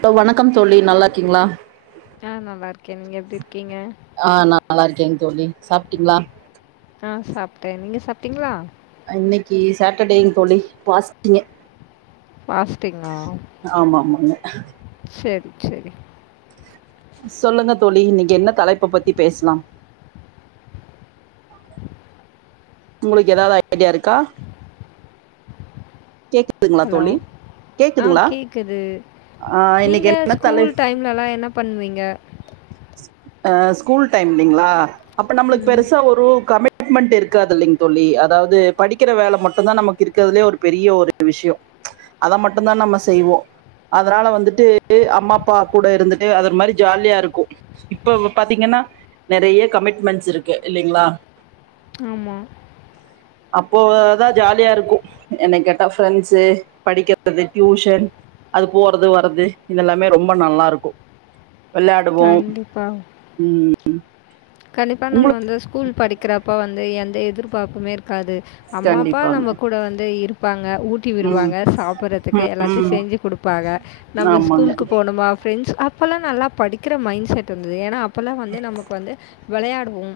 Hello வணக்கம் தோழி நல்லா இருக்கீங்களா ஆ நல்லார்க்கே நீங்க எப்டி இருக்கீங்க ஆ நா நல்லா இருக்கேங்க தோழி சாப்ட்டீங்களா ஆ சாப்ட்டே நீங்க சாப்ட்டீங்களா இன்னைக்கு சாட்டர்டேங்கு தோழி ஃபாஸ்டிங்கு ஃபாஸ்டிங்கா ஆமா ஆமாங்க சேரி சேரி சொல்லுங்க தோழி நீங்க என்ன தலைப்ப பத்தி பேச்லா உங்ளுக்கு எதாவ்து ஐடியா இருக்கா கேக்கு துங்ளா ஹலோ தோழி ஆ கேக்குதுங்ளா கேட்குது ஆ இன்னைக்கு நீங்கள் என்னத் தலை [unintelligible] என்ன பண்ணுவீங்க அ ஸ்கூல் டைம் லிங்ளா அப்ப நம்ளுக் ம் பெருசா ஒரு கமிட் ட்மெண்ட் இருக்காது இல்லைங் தோழி அதாவ்து படிக்கிற வேல மட்டுந்தா நமக்கு இருக்கதுலியே ஒரு பெரிய ஒரு விஷ்யோ அத மட்டுதா நம்ம செய்வோ அதனால வந்துட்டு அம்மா அப்பா கூட இருந்துட்டு அது ஒரு மாரி ஜாலியா இருக்கு இப்ப பாத்தீங்கன்னா நெறய கமிட்மெண்ட்ஸ் இருக்கு இல்லைங்களா ஆமாம் அப்போதா ஜாலியா இருக்கு என்ன கேட்ட ஃப்ரெண்ட்ஸ்ஸு படிக்கெறது டியூஷன் அது போறது வறது இது எல்லாமே ரொம்ப நல்லா இருக்கு வெளையாடுவோ கண்டிப்பா ம் கண்டிப்பா நம்ம உங்களுக்கு வந்து ஸ்கூல் படிக்கிறப்போ வந்து எந்த எதிர்பார்ப்புமே இருக்காது அம்மா அப்பா கண்டிப்பாங்க நம்ம கூட வந்து இருப்பாங்க ஊட்டி ம் விடுவாங்க சாப்புட்றதுக்கு ம் எல்லாத்தையு ம் செஞ்சு குடுப்பாங்க நம்ம ஆமாங்க ஸ்கூலுக்கு போனுமா ஃப்ரெண்ட்ஸ் அப்பெல்லா நல்லா படிக்கிற மைண்ட் செட் இர்ந்தது ஏன்னா அப்பெல்லா வந்து நமக்கு வந்து வெளையாடுவோம்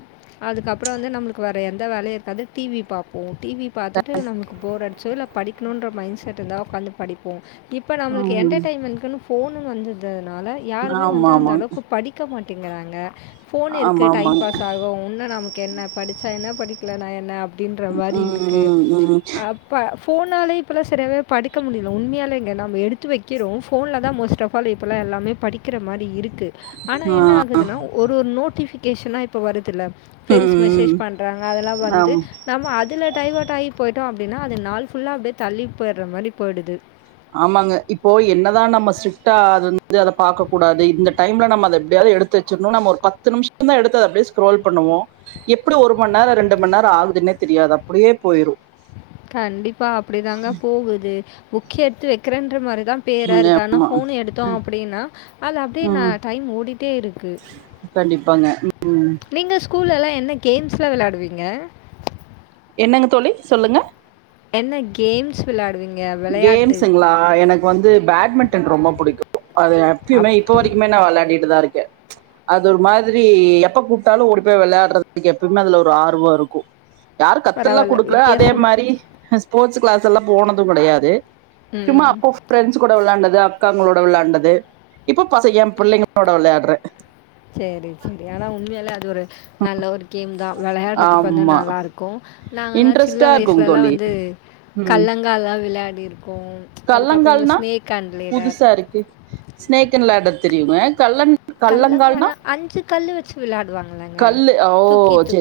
அதுக்கப்றோ வந்து நம்மளுக்கு வேற எந்த வேலையு இருக்காது டி வி பாப் போ டி வி பாத்துட்டு நமக்கு போர் அடிச்சோ இல்ல படிக்ணுன்ற மைண்ட் செட் இருந்தா ஒக்காந்து படிப்போ இப்ப நம்ளுக்கு ம் என்டெர்டெய்ன்மெண்குன்னு ஃபோனு வந்ததுனால யாருமே ஆமா வந்து அந்த ஆமாங்க அளவுக்கு படி க்க மாட்டேங்கிறாங்க ஆமா ஆமாங்க [unintelligible] உன்ன நமக்கு என்ன படிச்சா என்ன படிக்லனா என்ன அப்டின்ற மாரி இருக்கு ம் ம் இப்ப ஃபோன்னாலே இப்பல்லா சரியாவே படிக்க முடியல உண்மையாலே இங்க நம்ம எடுத்து வெக்கிறோம் ஃபோன்லதா மோஸ்ட் ஆஃப் போல இப்பல்லா எல்லாமே படிக்கிற மாரி இருக்குது ஆனா ம் ஆ என்ன ஆகுதுன்னா ஒரு ஒரு நோட்டிபிகேஷனா இப்ப வருதுல்ல ப்ரெண்ட்ஸ் ம் ம் மெசேஜ் பண்றாங்க அதெல்லா வந்து ஆமா நம்ம அதில டைவர்ட்டாயி போயிட்டோம் அப்டின்னா அது நாள் ஃபுல்லா அப்டியே தள்ளி போயிற மாதிரி போயிடுது ஆமாங்க இப்போ என்னதா நம்ம ஸ்டிட்டா அது வந்து அத பாக்க கூடாது இந்த டைம்ல நம்ம அத எப்டியாவது எடுத் எடுத்து வச்சரணும் நம்ம ஒரு பத்து நிமிஷம் தான் எடுத்த அப்டியே ஸ்க்ரோல் பண்ணுவோம் எப்புடி ஒரு மண் நேரம் ரெண்டு மண் நேரம் ஆகுதுன்னே தெரியாது அப்டியே போயிரு கண்டிப்பா அப்டிதாங்க போகுது ஃபுக் எடுத்து வெக்குறேன்ற மாரிதான் பேரா ம் இருக்கு ஆனா போஃன் எடுத்தோம் அப்டின்னா அது அப்டியேனா ம். டைம் ஓடிட்டே இருக்கு கண்டிப்பாங்க ம் ம் நீங்க ஸ்கூலெல்லாம் என்ன கேம்ஸ்லம் வெளையாடுவீங்க என்னங்க தோழி சொல்லுங்க என்ன கேம்ஸ் வெளாடு கேம்ஸுங்ளா எனக்கு வந்து பேட்மிண்டன் ரொம்ப புடிக்கு அது எப்யுமே அப் இப்போ வரைக் இல்ல நா வெளாடிட்டுதா இருக்க அது ஒரு மாதிரி எப்ப கூப்ட்டாலு ஓடி போய் விளயாடுறதுக் எப்பமே அதுல ஒரு ஆர்வோ இருக்கு யாரு கத்துல்லா பரவால்ல. குடுக்ல அதே வித்தியாசமா மாரி நா ஸ்போர்ட்ஸ் கிளாஸ்லா போனதும் கெடயாது சும்மா ம். அப்போ ஃப்ரெண்ட்ஸ் கூட வெளாண்டது அக்காங்களோட வெளாண்டது இப்ப பச எ பிள்ளைங்களோட வெளையாடுறே சேரி சேரி ஆனா உண்மையாலே அது ஒரு நல்ல ஒரு கேம் தா வெளையாடுறத்துக்கு வந்து ஆமா நல்லாருக் க்கோ நாங்களா சின்ன இன்ட்ரெஸ்ட்டா இருக்குங் வயசுலலா தோழி வந்து ம் கல்லங்காலா விளாடிருக்கோ கல்லங்கால்னா புதுசா இருக்கு ஸ்னேக்கேன் லேடர் தெரியுங்க கல்ல கல்லங்கானா அஞ்சு கல்லு வச்சு விளாடுவாங்களங்க கல்லு தூக்கி ஓ தூக்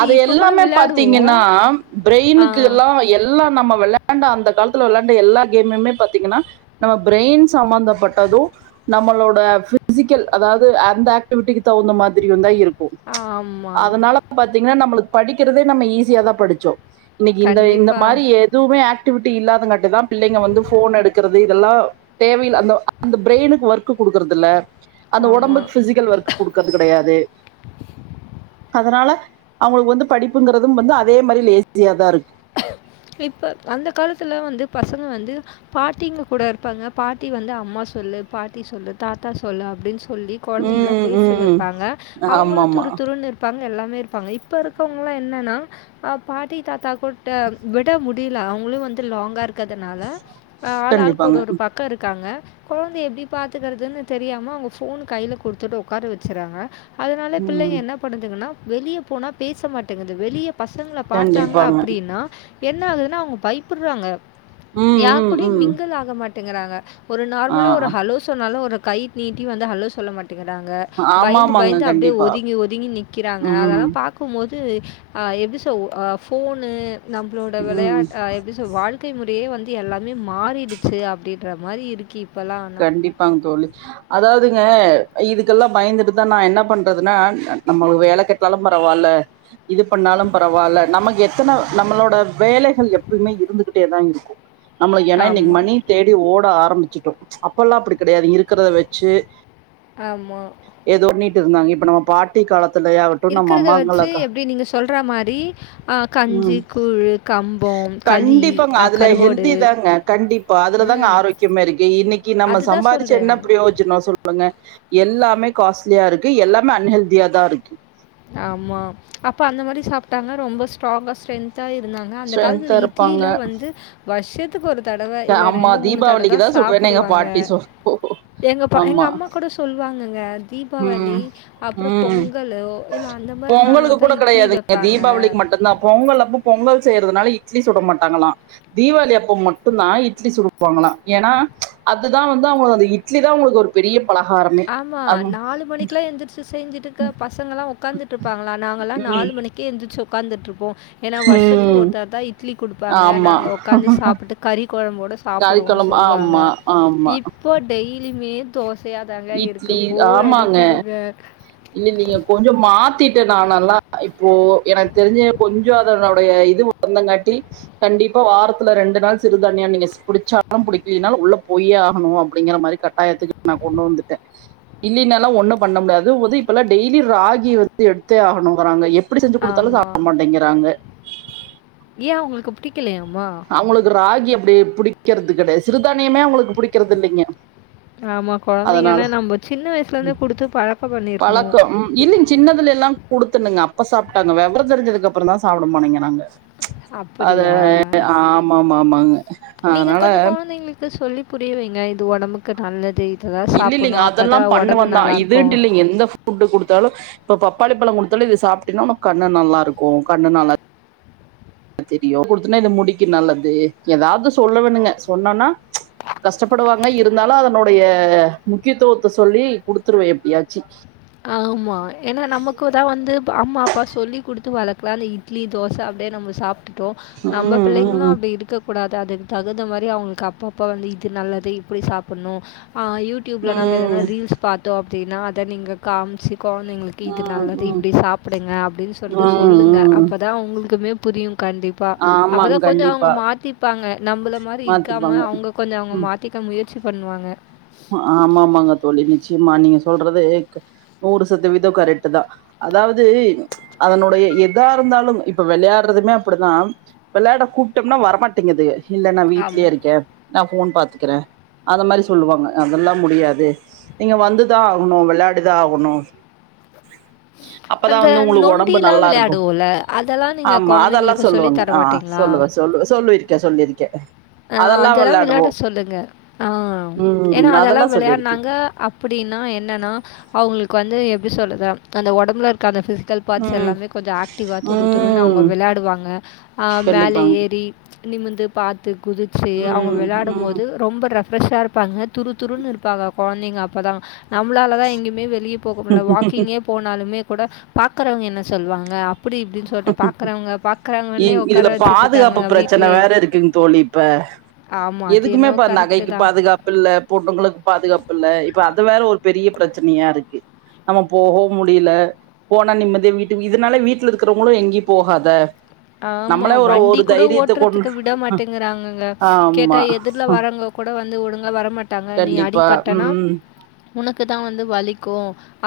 அது இப்ப கூட எல்லாமே விளையாடுவோம். பாத்தீங்கன்னா ஆ பிரெயினுக்கு எல்லா எல்லா நம்ம வெளாண்ட அந்த காலத்துல வெளாண்ட எல்லா கேமுமே பாத்தீங்கன்னா நம்ம பிரெயின் சம்பந்தப்பட்டதோ நம்மளோட பிசிக்கல் அதாவது அந்த ஆக்டிவிட்டிக்கு தவுந்த மாதிரியுந்தா இரு போ ஆமா. அதனால பாத்தீங்னா நம்மளுக் படிக்கிறதே நம்ம ஈஸியாதா படிச்சோ இன்னிக்கி இந்த இந்த கண்டிப்பா. மாரி எதுவுமே ஆக்டிவிட்டி இல்லாதங்காட்டு தா பிள்ளைங்க வந்து ஃபோன் எடுக்குறது இதெல்லா தேவையில்ல அந்த அந்த பிரெய்னுக்கு ஒர்க் குடுக்குறதுல்ல அந்த ஆமா. ஒடம்புக்கு ஃபிசிக்கல் ஒர்க் குடுக்கற்து கெடயாது அதனால அவங்களுக்கு வந்து படிப்புங்கறதும் வந்து அதே மாரி லேஸியா தா இருக்கு இப்ப அந்த காலத்துல வந்து பசங்க வந்து பாட்டிங்க கூட இருப்பாங்க பாட்டி வந்து அம்மா சொல்லு பாட்டி சொல்லு தாத்தா சொல்லு அப்டீனு சொல்லி கொழந்தைகள ம் பேச ம் வெப்பாங்க ஆமா அவங்களு ஆமா துருத்துருன் இருப்பாங்க எல்லாமே இரு ப்பாங்க இப்ப இருக்கவங்ளா என்னன்னா பாட்டி தாத்தா கூப்ட்டு விட முடி முடியில அவங்களு வந்து லாங்க இருக்கற்துனால ஆள் ஆளுக் கண்டிப்பாங்க ஒரு ஒரு பக்கோ இருக்காங்க கொழந்த எப்டி பாத்துக்கிறதுன்னு தெரியாம அவங்க ஃபோனு கைல குடுத்துட்டு ஒக்கார வச்சறாங்க அதனால பிள்ளைங்க ம் என்ன பண்ணுதுங்கன்னா வெளிய போனா பேச மாட்டேங்குது வெளிய பசங்கள பாத்தாங்க கண்டிப்பாங்க அப் னா என்ன ஆகுதுன்னா அவுங்க பயப்புறாங்க ம் யாரு ம் கூடயு ம் மிங்குல் ஆக மாட்டே ங்கிறாங்க ஒரு ஆ நார்மலா ஒரு ஹலோ சொன்னாலு ஒரு கை நீட்டி வந்து ஹலோ சொல்ல மாட் டிகிறாங்க ஆமா பயந்து ஆமாங்க பயந்து அப்டியே கண்டிப்பா ஒதுங்கி ஒதுங்கி நிக்கிறாங்க அதெல்லா ம் பாக் கும் மோது ஆ எப்டி சொல் ஆ ஃபோனு நம்புளோட ம் வெளயாட் ஆ எப்டி சொல் வாழ் க்கை முறையே வந்து எல்லாமே மாறிடுச்சு அப்டின்ற மாரி இருக்கு இப் கண்டிப்பாங் தோழி அதாவ்துங்க இதுக்கெல்லா பயந்துட்டுதா நா என்ன பண்றதுன்னா நம்ம வேல கெட் கெளம்புற வேல இது பண்ணாலு பரவால்ல நமக்கு எத்தன நம்மளோட வேலைகள் எப்பயுமே இருந்துகிட்டே தா இருக்கு நம்மளு ஏன்னா இன்னிக்கு ஆமாம் மணி தேடி ஓட ஆரம்பிச்சுட்டோ அப்பெல்லா அப்டி கெடயாது இருக்கத வச்சு ஆமா எதோ நீட்டு இருந்தாங்க இப்ப நம்ம பாட்டி காலத்துலயாவட் இருக்கிறத வச்சு எப்டி நீங்க சொல்ற மாரி ஆ கஞ்சி ம் கூழு கண்டிப்பாங்க அதுல ஹெல்த்தி தாங்க கண்டிப்பா அதுல தாங்க ஆரோக்கியமே இருக்கு இன்னிக்கி நம்ம அதுதான் சம்பாரிச்சு சொல்கிறேன் என்ன பிரி ப்ரோஜனோ சொல்லுங்க எல்லாமே காஸ்லியா இருக்கு எல்லாமே அன்ஹெல்தியா தா இருக்கு ஆமா அப்ப அந்த மாரி சாப்ட்டாங்க ரொம்ப ஸ்ட்ராங்கா ஸ்ட்ரென் த்தா இருந்தாங்க அந்த காலத்துல ஸ்ட்ரென்த்தா இருப்பாங்க இட்லிலா வந்து வர்ஷத்துக்கு ஒரு தடவ இல்ல ஆமா ரெண்டு மூணு தடவ தா தீபாவளிக்கு சுடுவேன்னு எங்க சாப்டுவாங்க பாட்டி சொல்லு எங்க பா எங்க ஆமா அம்மா கூட சொல்வாங்கங்க தீபாவளி ம் அப்றோ ம் பொங்கலு இல்ல அந்த மாரி நாள்ல பொங்கலுக்கு தா கூட இட்லி கெடையாதுங்க வெப்பாங்க தீபாவளிக்கு மட்டுந்தா பொங்கல் அப்ப பொங்கல் செய்யறதுனால இட்லி சுட மாட்டாங்களா தீபாவளி அப்ப மட்டும்தா இட்லி சுடுவாங்களா ஏனா அதுதா வந்து அவுங்கள அந்த இட்லி தா அவுங்களுக்கு ஒரு பெரிய பலகாரமே அம் நாலு மணிக்குல்லா எளுத்திரிச்சு செஞ்சட்டுயிருக்க பசங்க எல்லா உட்காந்துட் இர்ப்பாங்களா நாங்க எல்லா ம் நாலு மணி கே எந்திர்ச்சு உக்காந்துட்ருப்போ ஏனா வருஷத்துல ம் ஒருத்தர் தா இட்லி குடுப்பாங்க ஆமா நாங்க உக்காந்து சாப்பிட்டு கறி கொழம்போடு சாப் காய்க்கொழம்பு ஆமா ஆமா இப்போ டெய்லியுமே தோசையா தாங்க இருக்கு இட்லி போர் அடிக்குதுங்க இல்லெல்லிங்க கொஞ்சோ மாத்திட்டே நானெல்லா இப்போ எனக்கு தெரிஞ்சு கொஞ்சோ அதெனுடைய இது சொந்தங்காட்டி கண்டிப்பா வாரத்துல ரெண்டு நாள் சிறுதனியா நீங்க பிடிச்சாலு படிக்கனாலு உள்ள போயே ஆகுணு அப்டிங்கிற மாதிரி கண் கட்டாயத்துக்கு நா கொண்டு வந்துட்டே இல்லைனாலா ஒண்ணு பண்ண முடியாது இப்பெல்லா டெய்லி ராகி வந்து எடுத்தே ஆகுணுங்கிறாங்க எப்டி செஞ்சு குடுத்தாலு ஆமா. சாப்பிட மாட்டேங்கிறாங்க ஏ அவுங்களுக்கு புடிக்கலையாமா அவுங்களுக்கு ராகி அப்டி புடிக்கிறது கெடைய சிறுதானியமே அவுங்களுக்கு பிடிக்கிறது இல்லிங்க ஆமா கொழந்தைங்கன்னா நம்ம சின்ன வயசுல இருந்தே குடுத்து பழக்கம் பண்ணிருக்குணு பழக்கம் ம், இல்லைங்க சின்னதுல எல்லா குடுத்துணனுங்க அப்ப சாப்பிட்டாங்க வெவரோ தெரிஞ்சதுக்கு அப்றோ தா சாப்பிடமாட்டங்கீறாங்க அப்டியா ஆமா ஆமா ஆமாங்க அதனால த்து சொல்லி புரிய வெங்க இது ஒடம்புக்கு நல்லது இதெல்லாம் இல்லிலங்க சாப்பிட்ணும் அப்போ அதெல்லா தான் உடம்பு பண்ணவதா நல்லாயிருக்கும் இதுட்டு இல்லலிங்க எந்த ஃபுட் குடுத்தாலு இப்ப பப்பாளி பழோ குடுத்தாலு இது சாப்ட்டினா உனக்கு கண்ணு நல்லா இருக்கு கண்ணு நல்லா தெரியு குடுத்தன்னா இது முடிக்கு நல்லது எதாவுது சொல்லு வேணுங்க சொன்னோன்னா கஷ்டப்படுவாங்க இருந்தாலு அதனோடைய முக்கியத்துவத்தை சொல்லி குடுத்துருவே எப்டியாச்சு ஆமா ஏனா நமக்குதா வந்து அம்மா அப்பா சொல்லி குடுத்து வளக்கல அந்த த் இட்லி தோச அப்டியே நம்ம சாப்ட்டுட்டோ நம்ம ம் பிள்ளங்களு ம் அப்டி இருக்கக்கூடாது அதுக்கு தகுந்த மாரி அவங்களுக்கு அப்ப அப்ப வந்து இது நல்லது இப்டி சாப்பின்ணு ஆ யூடியூப்ல நம்ம எதனா ம் ரீல்ஸ் பாத்தோ அப்டின்னா அத நீங்க காமிச்சீ கொழந்தைங்களுக்கு இது ம் நல்லது ம் இப்டி சாப்பிடுங்க அப்டின்னு சொல்ட்டு ம் சொல்லுங்க ம் ம் அப்ப இதா உங்களுக்குமே புரியு கண்டிப் பா அப்பதா ஆமாங் கொஞ்சோ அவுங்க கண்டிப்பா மாத்திப்பாங்க நம்மள மாரி இருக்காம மாத்திப்பாங்க அவுங்க கொஞ்சோ அவுங்க ம் மாத் திக்க முயற்சி பண்ணுவாங்க ஆமா ஆமாங்க தோழி நிச்சயமா நீங்க சொல்றது நூறு சதவீதோ கரெக்ட் தா அதாவுது அதனுடைய எதா இருந்தாலு இப்ப வெளையாடுறதுமே அப்டிதா வெளையாட கூப்பிட்டோம்னா வரமாட்டேங்குதுக இல்ல நா வீட்லயே ஆமா. இருக்கே நா ஃபோன் பாத்துக்கிறே அந்த மாரி சொல்லுவாங்க அதெல்லா முடியாது நீங்க வந்துதா ஆகணு வெளையாடிதா ஆகுணு அப்பதா அந்த வந்து உங்களுக்கு ஒடம்பு நொண்டிலாம் நல்லா இருக்கு விளையாடுவோம்ல அதெல்லாம் நீங்கள் ஆமா அதெல்லா குழந்தைங்களுக்கு சொல்லி சொல்லுவாங்க தர ஆ மாட்டீங்களா சொல்லுவ சொல்லு சொல்லிருக்கே சொல்லிருக்கே அ அதெல்லா அதெலா விளையாடுவோ விளையாட சொல்லுங்க ஆ எனா ம் அதெலா அதெல்லா சொல்லிருக்கே விளையாட்னாங்க அப்டின்னா என்னன்னா அவுங்களுக்கு வந்து எப்படி சொல்றது அந்த ஒடம்புல இருக்க அந்த பிசிக்கல் பார்ட்ஸ் ம் எல்லாமே கொஞ்சோ ஆக்டிவாக துரு துருன்னு அவுங்க ம் வெளையாடுவாங்க மேலே கண்டிப்பாங்க ஏறி நிமிந்து பாத்து குதிச்சு அவுங்க ம் விளையாடு ம் போது ரொம்ப ரெஃப்ரெஷ்ஷா இருப்பாங்க துரு துருன்னு இருப்பாங்க கொழந்தைங்க அப்பதா நம்மளால தா எங்யுமே வெளியே போக முடில வாக்கிங்கே போனாலுமே கூட பாக்குறவங்க என்ன சொல்லுவாங்க அப்டி இப்டின்னு சொல்லிட்டு பாக்குறவங்க பாக்கறாங்கன்னே உக்கார வச்சுட்டு இருக்காங்க வீட்லே இருக்குங்க தோழி இப்ப அது எதுக்குமே என்னவோ பா கரெக்ட்டு நகைக்கு தான். பாதுகாப்பு இல்ல பொண்ணுங்களுக்கு பாதுகாப்பு இல்ல இப்ப அது வேற ஒரு பெரிய பிரச்சனையா இருக்கு நம்ம போகவு முடியல போனா நிம்மதியா வீட்டு இதனால வீட் ட்ல இருக்கிறவ்ங்களு எங்கையு போகாத ஆமா நம்மளே ஒரு வண்டி ஒரு கூட தைரியத்த கொண் ஓட்றத்துக்கு விட மாட்டேங்குறாங்கங்க கேட்டா ஆமா எதிர் ல்ல வரவங்க கூட வந்து ஒழுங்க வரமாட்டாங்க நீ கண்டிப்பா அடிபட்டனா ம் உனக்கு தா வந்து வலிக்கு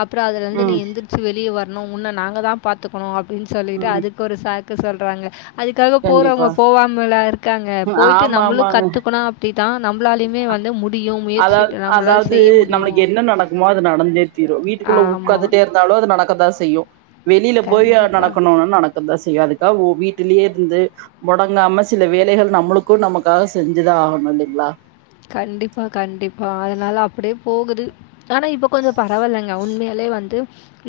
அப்பற அதுலருந்து நீ ம் எந்திரிச்சு வெளிய வர்ணு உன்ன நாங்க தா பாத்துக்கணும் அப்டின்னு சொல்லிட்டு ம் அதுக்கு ஒரு சாக்கு சொல்றாங்க அதுக்காக போறவ்ங்க கண்டிப்பா போவாமலா இருக்காங்க போயிட்டு ஆமா நம்மளு ஆமாங் கத்துக்கணு அப் டித்தா நம்பளாலயுமே வந்து முடியு முயற்சிட்டு நம்பளால செய்ய முடியு மா அது நடந்தே தீரும் வீட்டுக்குள்ள ஆமா. உக்காந்துட்டே இருந்தாலும் அது நடக்க தா செய்யும் வெளியில போய் கண்டிப்பா. நடக்கணுன்னு நடக்கு தா செய்யும் அதுக்கா வீட்டுலயே இருந்து மொடங்காம சில வேலைகள் நம்மளுக்கு நமக்காக செஞ்சுதா ஆகணு இல்லைங்களா கண்டிப்பா கண்டிப்பா அதனால அப்டியே போகுது ஆனா இப்ப கொஞ்ச பரவால்லங்க உண்மையாலே வந்து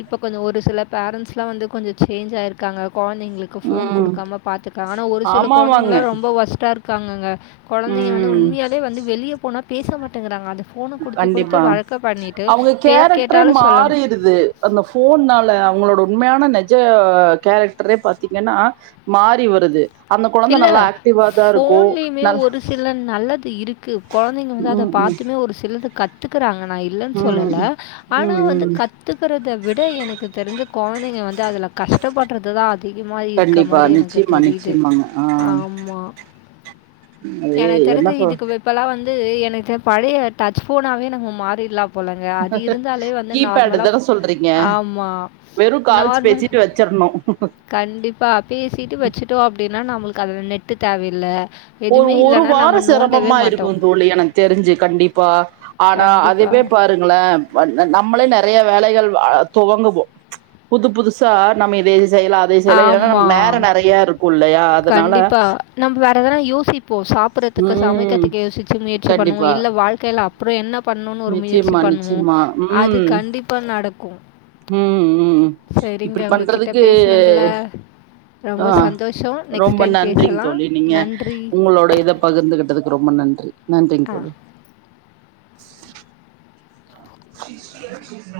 இப்போ கொஞ்சம் ஒரு சில பேரண்ட்ஸ்லாம் வந்து கொஞ்சம் சேஞ்ச் ஆயிருக்காங்க கொழந்தைங்களுக்கு க்கு ஃபோன் ம் குடுக்காம பாத்துக்க ஆனா ஒரு சில ஆமாமாங்க கொழந்தைங்களா ரொம்ப ஒஸ்டா இருக்காங்கங்க கொழந்தைங்க வந்து ம் உண்மையாலே வந்து வெளிய போனா பேச மாட்டேங்றாங்க அது ஃபோன குடுத்து குடுத்து கண்டிப்பா வழக்க பண்ணிட்டு பேர் கேட்டாலு சொல்லாம் து அந்த ஃபோன்னால அவங்களோட உண்மையான நிஜ கேரக்டரே பாத்தீங்கன்னா மாறி வருது அந்த கொழந்த இல்ல. நல்லா ஆக்டிவா தா இருக்கு ஃபோன்லயுமே நல் ஒரு சில நல்லது இருக்கு கொழந்தைங்க வந்து அத ம் ம் பாத்துமே ஒரு சிலது கத் துக்கறாங்க நா இல்லன்னு ம் சொல்லல ஆனா ம் வந்து ம் க கத்துக்கறத விட எனக்கு தெரிந்து கொழந்தைங்க வந்து அதுல கஷ்டப்படுறது தா அதிகமா இருக்க கண்டிப்பா மாரி எனக்கு நிச்சயமா தெரியுது நிச்சயமாங்க ஆ ஆமா அது எனக்கு என்ன தெரிஞ்சு சொல் இதுக்கு இப்பல்லா வந்து எனக்கு பழைய டச் போனாவே நம்ம மாறிடலாம் போலங்க அது இருந்தாலே வந்து கீபேடு நார்மலா தான சொல்றீங்க ஆமா நார்மல் டு வச்சுர்ணு கண்டிப்பா பேசிட்டு வச்சுட்டோ அப்டின்னா நம்மளுக்கு அதுல நெட்டு தேவல்ல ஒரு ஒரு வார செரமமா இருக்கு தோழி எனக்கு தெரிஞ்சு கண்டிப்பா ஆனா கண்டிப்பா. அதுவே பாருங்களே நம்மளே நிறைய வேலைகள் ஆ துவங்குவோ புது புதுசா நம்ம இதே இது செய்யலா அதையு செய்யலா ஏனா ஆமா. நமக்கு நேர நெறையா இருக்கு இல்லையா அதனால கண்டிப்பா நம்ப வேற எதனா யோசிப்போ சாப் சாப்றத்துக்கு ம் சமைக்கிறதுக்கு யோசிச்சு முயற்சி பண்ணுவோ கண்டிப்பா இல்ல வாழ்க்கைல அப் அப்புறம் என்ன பண்ணும்னு ஒரு முயற்சி நிச்சயமா பண்ணுவோ நிச்சயமா அது ம் கண்டிப்பா நடக்கும் ம் ம் சரிங்க இப்டி உங்ககிட்ட பண்றதுக்கு பேசினதுல ஆ ரொம்ப சந்தோஸோ ரொம்ப நன்றிங் தோழி நீங்க உங்களோட இத பகிர்ந்துகிட்டதுக்கு ரொம்ப நன்றி நன்றிங் ஆ. தோழி [inaudible]